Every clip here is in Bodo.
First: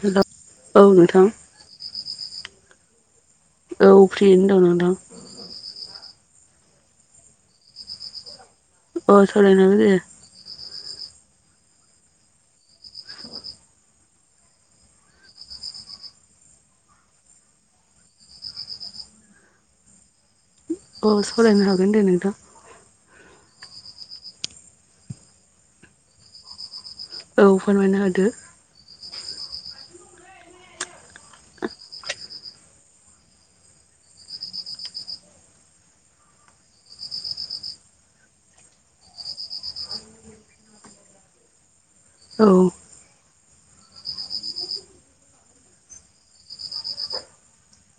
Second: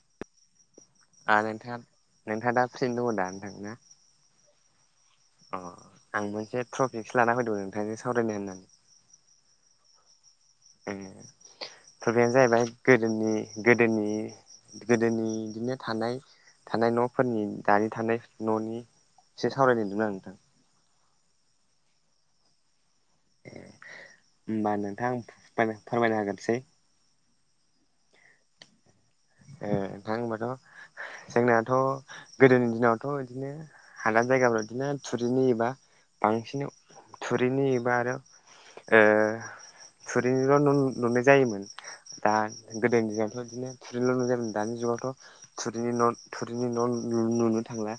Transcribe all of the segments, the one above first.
हेलौ औ नोंथां नोंथा नोंथाङा दा फ्रियैनो दंङोदा नोंथां ना? औ फ्रियैनो दं नोंथां अ आं मोनसे ट्रफिकसो लाना फैदों नोंथांजों सावरायनो होननानै अ सावराय जागोन दे ओं खोथायानो जाहैबाय गोदोनि गोदोनि गोदोनि बिदिनो थानाय थानाय न'फोरनि दानि थानाय न'नि एसे सावरायनो होनदों आं नोंथां औ सावरायनो हागोन दे नोंथां ए ओमबा नोंथां फोरमायना होगोरनोसै औ फोरमायना होदो ए नोंथां होनबाथ जोंनाथ गोदोनि दिनावथ इदिनो हादान जायगाफोराव गदिनो थुरिनिबा बांसिन थुरिनि एबा आरो थुरिल न' नुनाय जायोमोन दा औ गोदोनि दिनावथ इदिनो थुरिल न' नुयोमोन दानि जुगावथ थुरिनि न' थुरिनि न' नुनो थांला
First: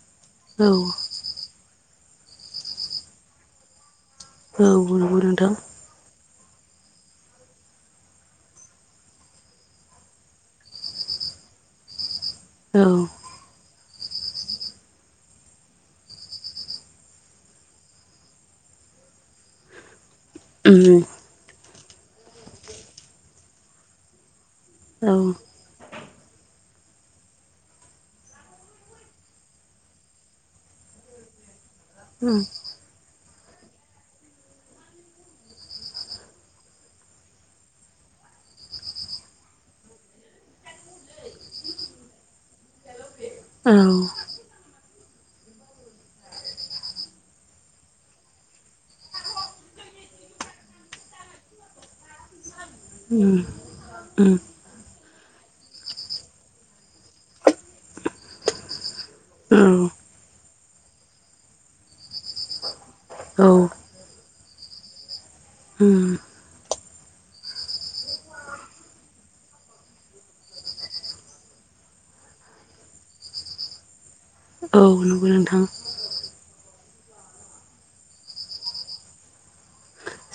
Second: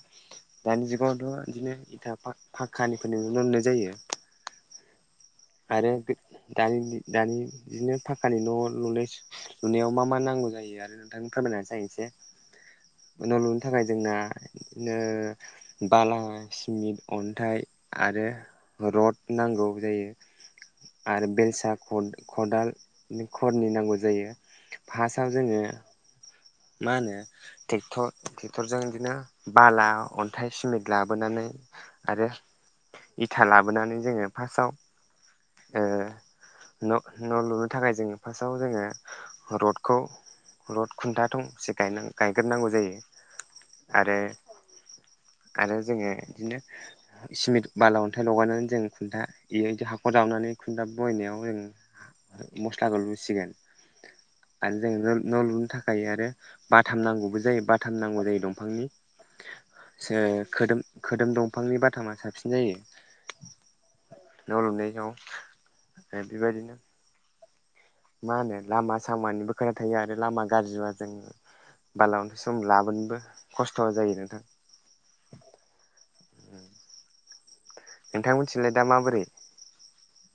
औ दानि जुगावथ इदिनो इथा पाखक्कानिफोरनिनो नुनो मोननाय जायो औ नंगौ नोंथां आरो बे दानि दानि इदिनो फक्कानि न' लुनाय लुनायाव मा मा नांगौ जायो आरो नोंथांनो फोरमायना होनोसै आं एसे औ न' लुनो थाखाय जोंना इदिनो बाला सिमेन्ट अन्थाइ आरो रड नांगौ जायो आरो बेलसा खदाल खरनि नांगौ जायो औ फार्स्टआव जोंङो मा होनो ट्रेक्टर ट्रेक्टरजों बिदिनो बाला अनथाइ सिमेनट लाबोनानै आरो औ इथा लाबोनानै जोङो फार्स्टआव ओ न' न'लुनो थाखाय जोङो फार्स्टआव जोङो रडखौ रड खुनथा थंसे गायनां गायग्रोनांगौ जायो आरो आरो जोङो इदिनो सिमेन्ट बाला अनथाइ लगायनानै जों खुनथा बेबायदि हाखर जावनानै खुनथा बहायनायाव जों मस्लाखौ लुसिगोन आरो जों न' न' लुनो थाखाय जायो आरो बाथाम नांगौबो जायो बाथाम नांगौ जायो दंफांनि जे खोदोम खोदोम दंफांनि बाथामा साबसिन जायो न' लुनाय समाव बेबायदिनो मा होनो लामा सामानिबो खोनथा थायो आरो लामा गाज्रिबा जों बाला अन्थाय सम लाबोनोबो खस्थ जायो नोंथां औ नंगौ नोंथां नोंथांमोननिथिलाय दा माबोरै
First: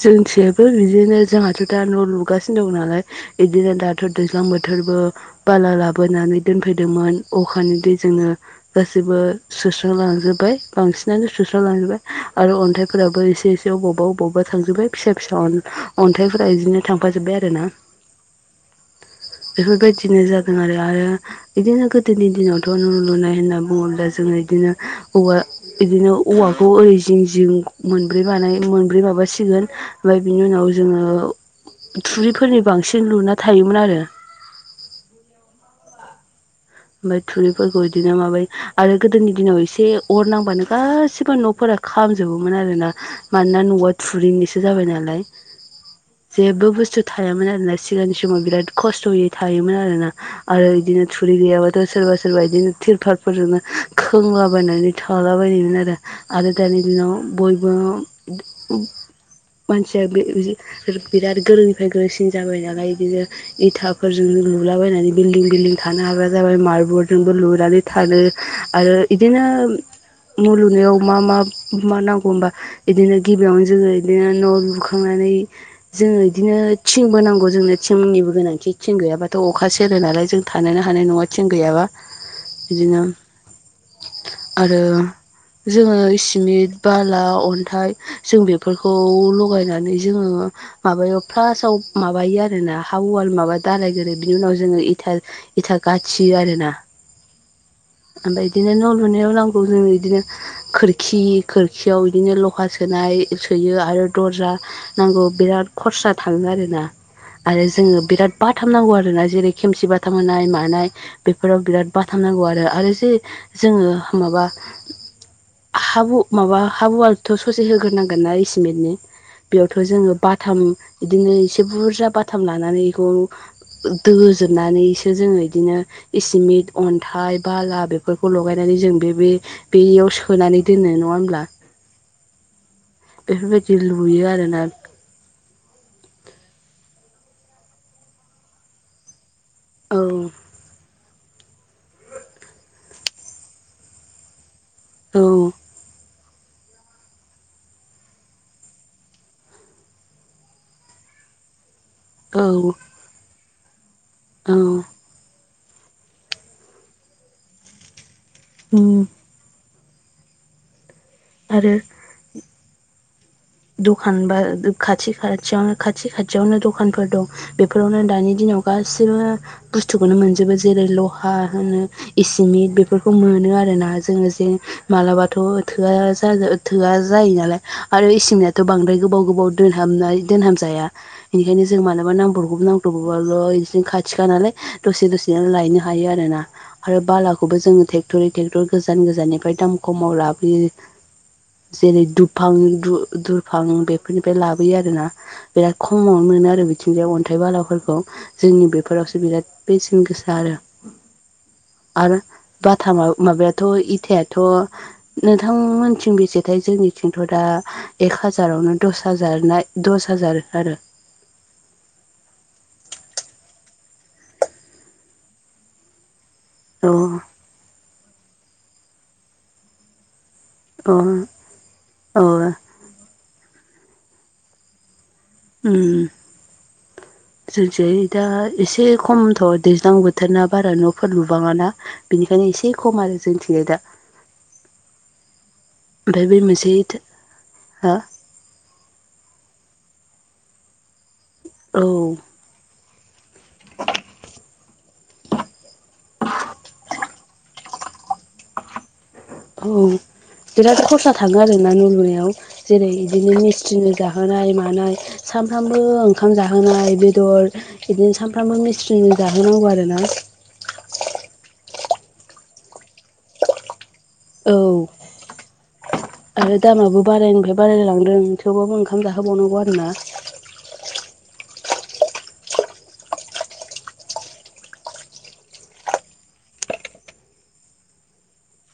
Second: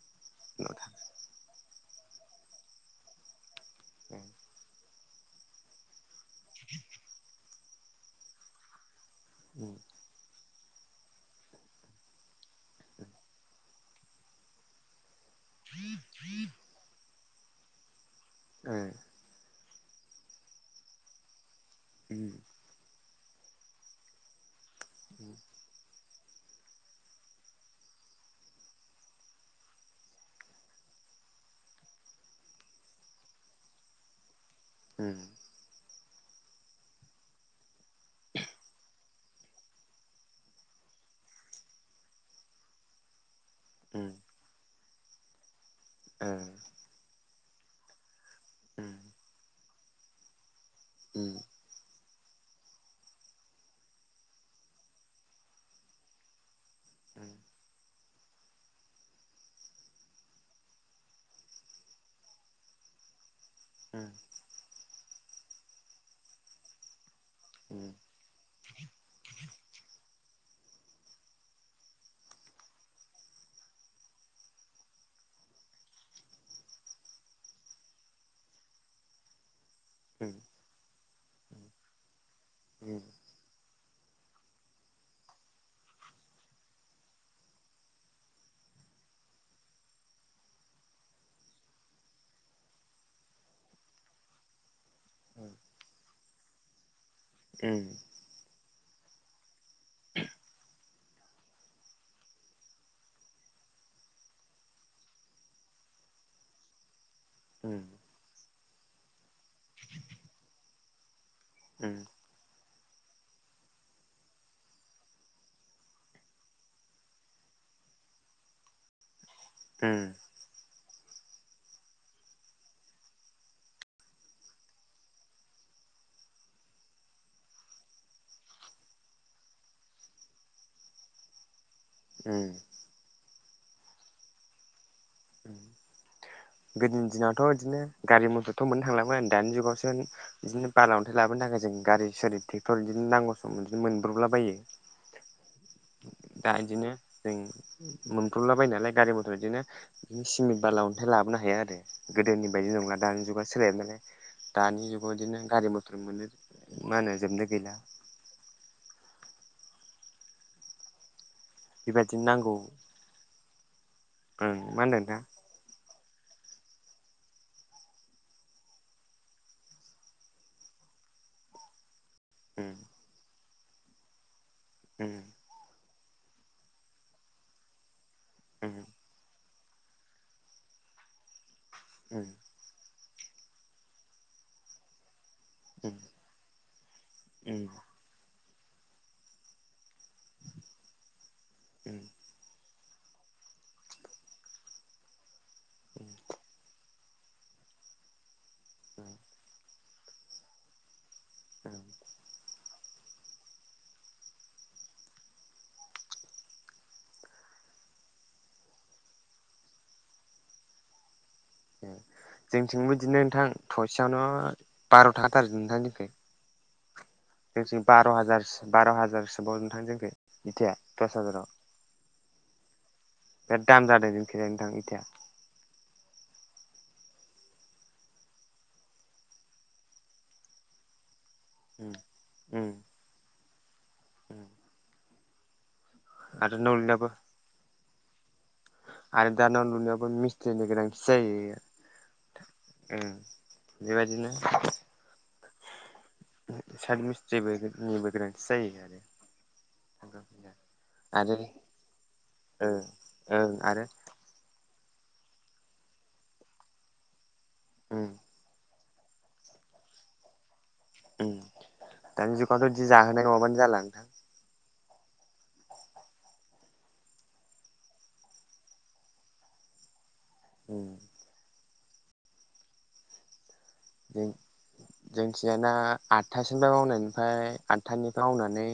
जोंनिथिंबो न' बिदिनो जोंहाथ दा न' लुगासिनो दं नालाय बिदिनो दाथ दैज्लां बोथोरबो बाला लाबोनानै दोनफैदोंमोन अखानि दैजोंनो गासैबो सुस्रांलांजोबबाय बांसिनानो सुस्रालांजोबबाय आरो अनथाइफोराबो एसे एसे अबावबा अबावबा थांजोबबाय फिसा फिसा अनथाइफोरा इदिनो थांफाजोबबाय आरोना ओ बेफोरबायदिनो जादोंआरो आरो बिदिनो गोदोनि दिनाव थ न' लुनाय होनना बुङोब्ला जोङो इदिनो औवा दिनो औवाखौ ओरै जिं जिं मोनब्रै बानाय मोनब्रै माबासि गोन ओमफ्राय बिनि उनाव जोङो थुरिफोरनि बांसिन लुना थायोमोन आरो उम ओमफ्राय थुरिफोरखौ इदिनो माबाय आरो गोदोनि दिनाव एसे अर नांबानो गासिबो न'फोरा खामजोबोमोन आरोना मानोना न' वा थुरिनिसो जाबाय नालाय जेबो बुसथु थायामोन आरोना गोदोनि समाव बिराद खसथयै थायोमोन आरोना आरो बिदिनो थुरि गैयाबा सोरबा सोरबा बिदिनो तिरफालफोरजोंनो खोंलाबायनानै थालाबायनायमोन आरो आरो दानि दिनाव बयबो मानसिया बे बिराद गोरोंनिफ्राय गोरोंसिन जाबाय नालाय इदिनो इथाफोरजोंनो लुलाबायनानै बिल्डिं बिल्डिं थानो हाग्रा जाबाय मार्बर्डजोंबो लु नानै थानो आरो इदिनो न' लुनायाव मा मा मा नांगौ होनोबा इदिनो गिबियावनो जोङो इदिनो न' लुखांनानै जों इदिनो थिंबो नांगौ जोंनो थिंनिबो गोनांथि थिं गैयाबाथ अखा सेरो नालाय जों थानोनो हानाय नङा थिं गैयाबा बिदिनो [inaudible] आरो जोङो इसिमिट बाला अनथाइ जों बेफोरखौ लगायनानै जोङो माबायाव फार्सेआव माबायो आरोना हाब वाल माबा दाालायग्रो बिनि उनाव जोङो इटा उम गाथियोआरोना उम ओमफ्राय इदिनो न' लुनायाव नांगौ जोंनो इदिनो खोरखि खोरखियाव इदिनो लहा सोनाय सोयो आरो दरजा नांगौ बिराद खरसा थाङो आरोना आरो जोङो बिराद बाथाम नांगौ आरोना जेरै खेमसि बाथाम होनाय मानाय बेफोराव बिराद बाथाम नांगौ आरो आरो जे जोङो माबा हाबु माबा हाब वालथ ससे होग्रोनांगोनना सिमेन्टनि बेयावथ जोङो थाखो बाथाम बिदिनो एसे बुरजा बाथाम लानानै इखौ दजोबनानैसो जोङो बिदिनो इसिमिट अन्थाइ बाला बेफोरखौ लगायनानै जों बे बे बेयाव सोनानै दोनो नङा होमब्ला उम बेफोरबायदि लुयो आरोना गोदोनि दिनावथ इदिनो गारि मथरथ मोननो थांलामोन दानि जुगावसो औ इदिनो बाला अनथाइ ओफ्राय लाबोनो थाखाय जों गारि सारि ट्रेक्टर बिदिनो नांगौ सम बिदिनो मोनब्रबलाबायो औ दा इदिनो जों मोनब्रबलाबायोनालाय गारि मथर बिदिनो बिदिनो सिमेन्ट बाला अनथाइ लाबोनो हाया आरो औ गोदोनि बायदि नंला दानि जुगा सोलायबाय नालाय औ दानि जुग इदिनो गारि मथर मोनो मा होनो जोबनो गैला उम आरो बेबायदिनो नांगौ दखान बा ओं मा होनदों खाथि नोंथां खा थियावनो खाथि खाथियावनो दखानफोर दं बेफोरावनो दानि दिनाव गासिबो बुस्थुखौनो मोनजोबो जेरै लहा होनो इसिमिट उम बेफोरखौ मोनो आरोना जोङो जे उम मालाबाथ थोआ जा थोआ जायो नालाय आरो इसिमिदाथ उम बांद्राय गोबाव गोबाव दोनहाबनाय दोनहाबजाया बेनिखायनो जों मालाबा उम नांब्रबगौ [unintelligible] नांब्रगौबाल बिदिनो खाथिखा नालाय दसे दसे लायनो उम हायो आरो ना आरो बालाखौबो उम जोङो ट्रेक्टरै ट्रेक्टर गोजान गोजाननिफ्राय दाम खमाव लाबोयो उम जेरै दुफां दुफां बेफोरनिफ्राय लाबोयो आरोना बिराद खमावनो मोनो आरो बिथिंजाय अन्थाइ बालाफोरखौ जोंनि उम बेफोरावसो बिराद बेसेन गोसा आरो उम आरो बाथामा माबायाथ इथायाथ नोंथांमोनथिं बेसेथाय जोंनिथिंथ दा एक हाजारावनो दस हाजारना दस हाजार आरो ए जोंथिंबो इदिनो नोंथां थसेयावनो बार थाखाथार नोंथां जोंनिखै अ जोंनिथि बार हाजारसो बार हाजारसोबाव नोथां जोंनिखै मिथिया अ दस हाजाराव अ बिराद दाम जादों जोंनिथिंजाय नोंथां इथाया ओम जोंनिथिंजाय दा एसे खमथ' दैज्लां बोथोरा बारा न' फोर लुबाङाना उम बेनिखायनो एसे उम खम आरो जोंनिथिंजाय दा [inaudible] ओमफ्राय बै आरो मोनसे न' इथा लुनायावबो हो आरो दा न लुनायावबो मिसथ्रिनि गोनांथि औ जायो ओम बेबायदिनो साद मिस्थ्रिबो निबो गोनांथि जायो आरो औ बिराद खरसा थाङो आरो ना न' लुनायाव ओं जेरै बिदिनो ओं आरो मिस्थ्रिनो जा जाहोनाय मानाय सामफ्रामबो ओंखाम जाहोनाय बेदर उम बिदिनो सानफ्रामबो मिस थ्रिनो जाहोनांगौ आरोना ओम दानि जुगावथ' जि जाहोनाय नङाबानो जाला नोंथां औ दामाबो बारानिफ्राय बारायलांदों थेवबाबो ओंखाम जाहोबावनांगौ आरोना ओम जों जोंनिथिंजायना आदथासोनिफ्राय मावनायनिफ्राय आठथानिफ्राय मावनानै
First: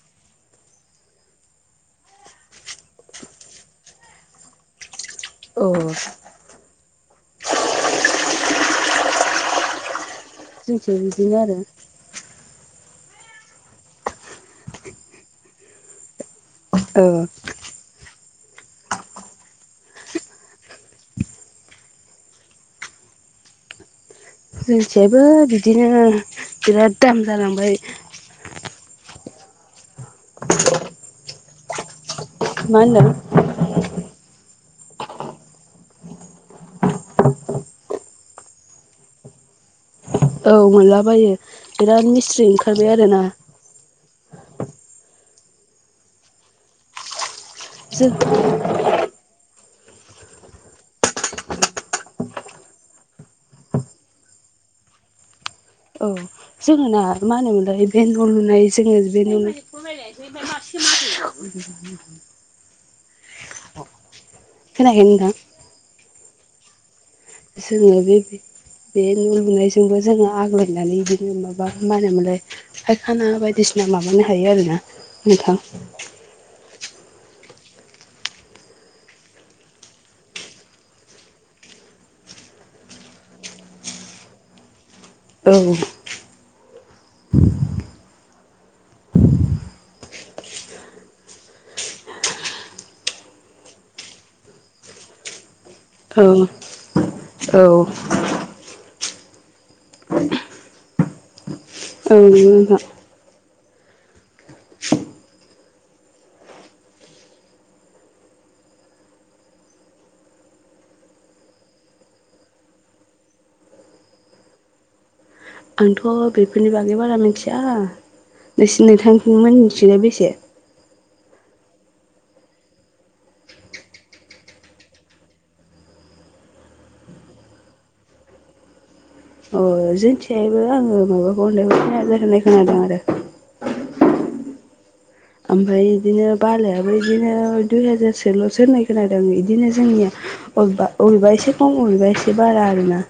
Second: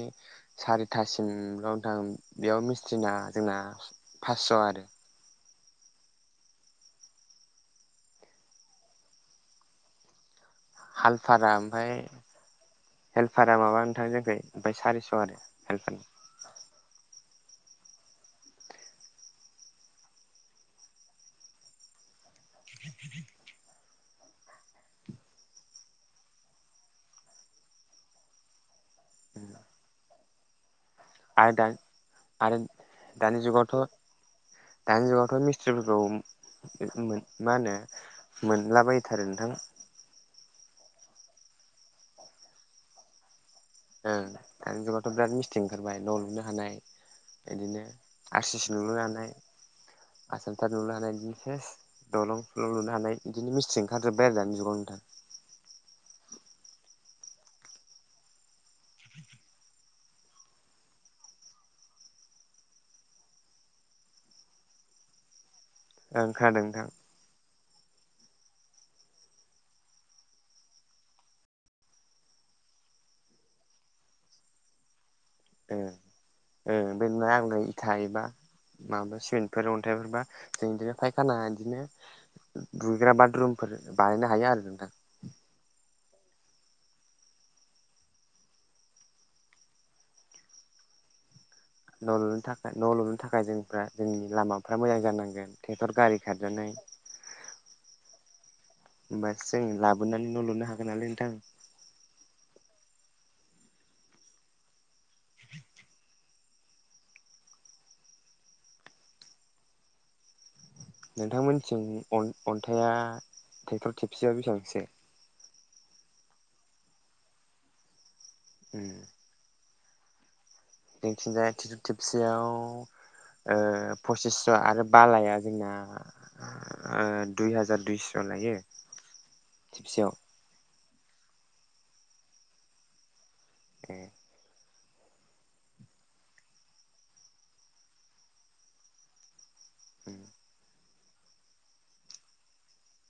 सारिथासिम लंथां बेयाव मिस्ट्रिना जोंना फासस' आरो औ जोंथिं बिदिनो हालफारा आरो ओमफाय हेल्पारा माबा नोंथां जोंनिखै ओमफ्राय सारिस' आरो हेल्पारनि औ [unintelligible] जोंनिथिंजायबो बिदिनो बिराद दाम जालांबाय [unintelligible] आरो दा आरो मा होनदों दानि जुगावथ' दानि जुगावथ' मिस्थ्रिफोरखौ मा होनो मोनलाबायथारो नोंथां औ मोनलाबायो बिराद मिसथ्रि ओंखारबाय आरोना ओ दानि जुगावथ' बिराद मिस्ट्रिओंखारबाय न' लुनो हानाय बिदिनो जों आर सि सि लुनो हानाय आसाम टाइप लुनो हानाय बिदिनो सेस दलं न'लुनो हानाय बिदिनो मिसथ्रि ओंखारजोबबाय आरो दानि जुगाव नोंथां औ जोङो ना मा होनोमोनलाय बे न' लुनाय जोङो बे न' [unintelligible] [unintelligible] खोनायाखै नोंथां ओ खोनादों नोंथां जोङो बे बि बे न' लुनायजोंबो जोङो आग्लायनानै बिदिनो माबा मा होनोमोनलाय? फायखाना बायदिसिना माबानो हायो आरोना नोंथां ओ ओ बे [unintelligible] इथा एबा माबा सिमेन्टफोर अन्थाइफोरबा जों बिदिनो फायखाना बिदिनो दुगैग्रा बाथरुमफोर बानायनो हायो आरो नोंथां औ न' लुनो थाखाय न' लुनो थाखाय जोंफ्रा जोंनि लामाफ्रा मोजां जानांगोन ट्रेक्टर गारि औ खारजानाय औ होमबासो जों लाबोनानै न' लुनो हागोन नालाय नोंथां औ नंगौ नोंथां [inaudible] नोंथां मोनथिं अन-अन्थाया ट्रेक्टर खेबसेयाव बेसेबांसो? आंथ' बेफोरनि बागै बारा मिनथिया नोंसि उम नोंथां मोनिथिंलाय बेसे? जोंथिंजाया थिथ'थिबसेयाव ओ पसिसस' आरो बालाया जोंना ओ दुइ हाजार दइस' लायो। अ खेबसेयाव जोंन्थिआयबो आङो माबाखौ [unintelligible] होननाय खोनादों आरो। ए आमफ्राय इदिनो बालायाबो इदिनो दुइ हाजारसोल'सो होन्नाय खोनादों इदिनो जोंनिया उम अबेबा अबेबा एसे खम बबेबा एसे बारा आरोना।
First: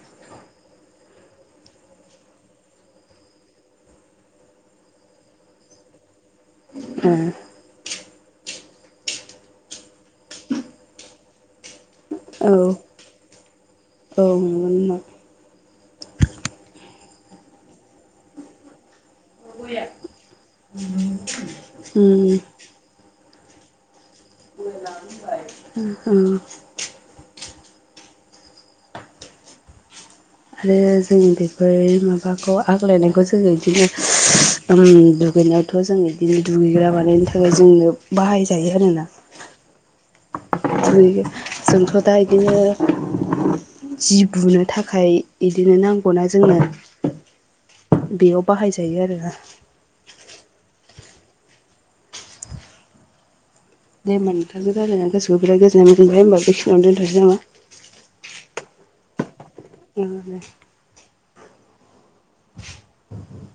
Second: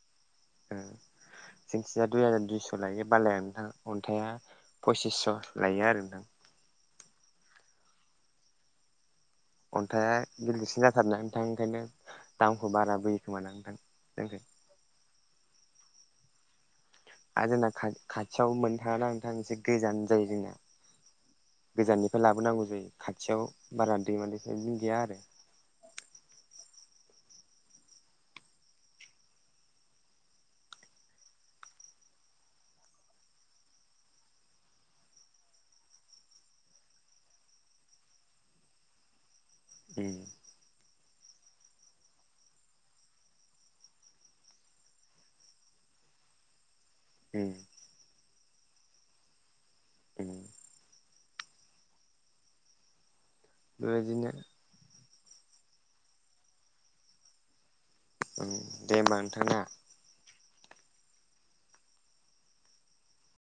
ओ। जोंथिंजाय दुइ हाजार दुइस' लायो बालाया नोंथां अन्थाइआ पसिसस' लायो आरो नोंथां। ए। अन्थाया गिलिरसिन जाथारोना नोंथां ओंखायनो औ दामखौ बारा बोयो खोमा ना नोंथां औ [unintelligible] नंगौ नोंथां आ जोना खा-खाथियाव मोननो थाङा ना नोंथां एसे गोजान जायो जोंना। गोजाननिफाय लाबोनांगौ जायो खाथियाव बारा दैमा दै इदिनो गैया आरो। उम उम। आलो जों बेफोर माबाखौ आग्लायनायखौ जोङो इदिनो ओम दुगैनायाथ' जों इदिनो दुगैग्रा बानायनो थाखाय जोंनो बाहायजायो आरोना। उम [unintelligible] जोंथ' दा इदिनो जि बुनो थाखाय इदिनो नांगौना जोंनो। उम बेयाव बाहायजायो आरोआ उम दे बेबायदिनो होमबा नोंथांजों रायलायना गोसोखौ बिराद गोजोननाय मोनबाय। होमबा बेखिनियावनो दोनथ'नसै नामा? औ दे होमबा नोंथां ना? [unintelligible] [inaudible]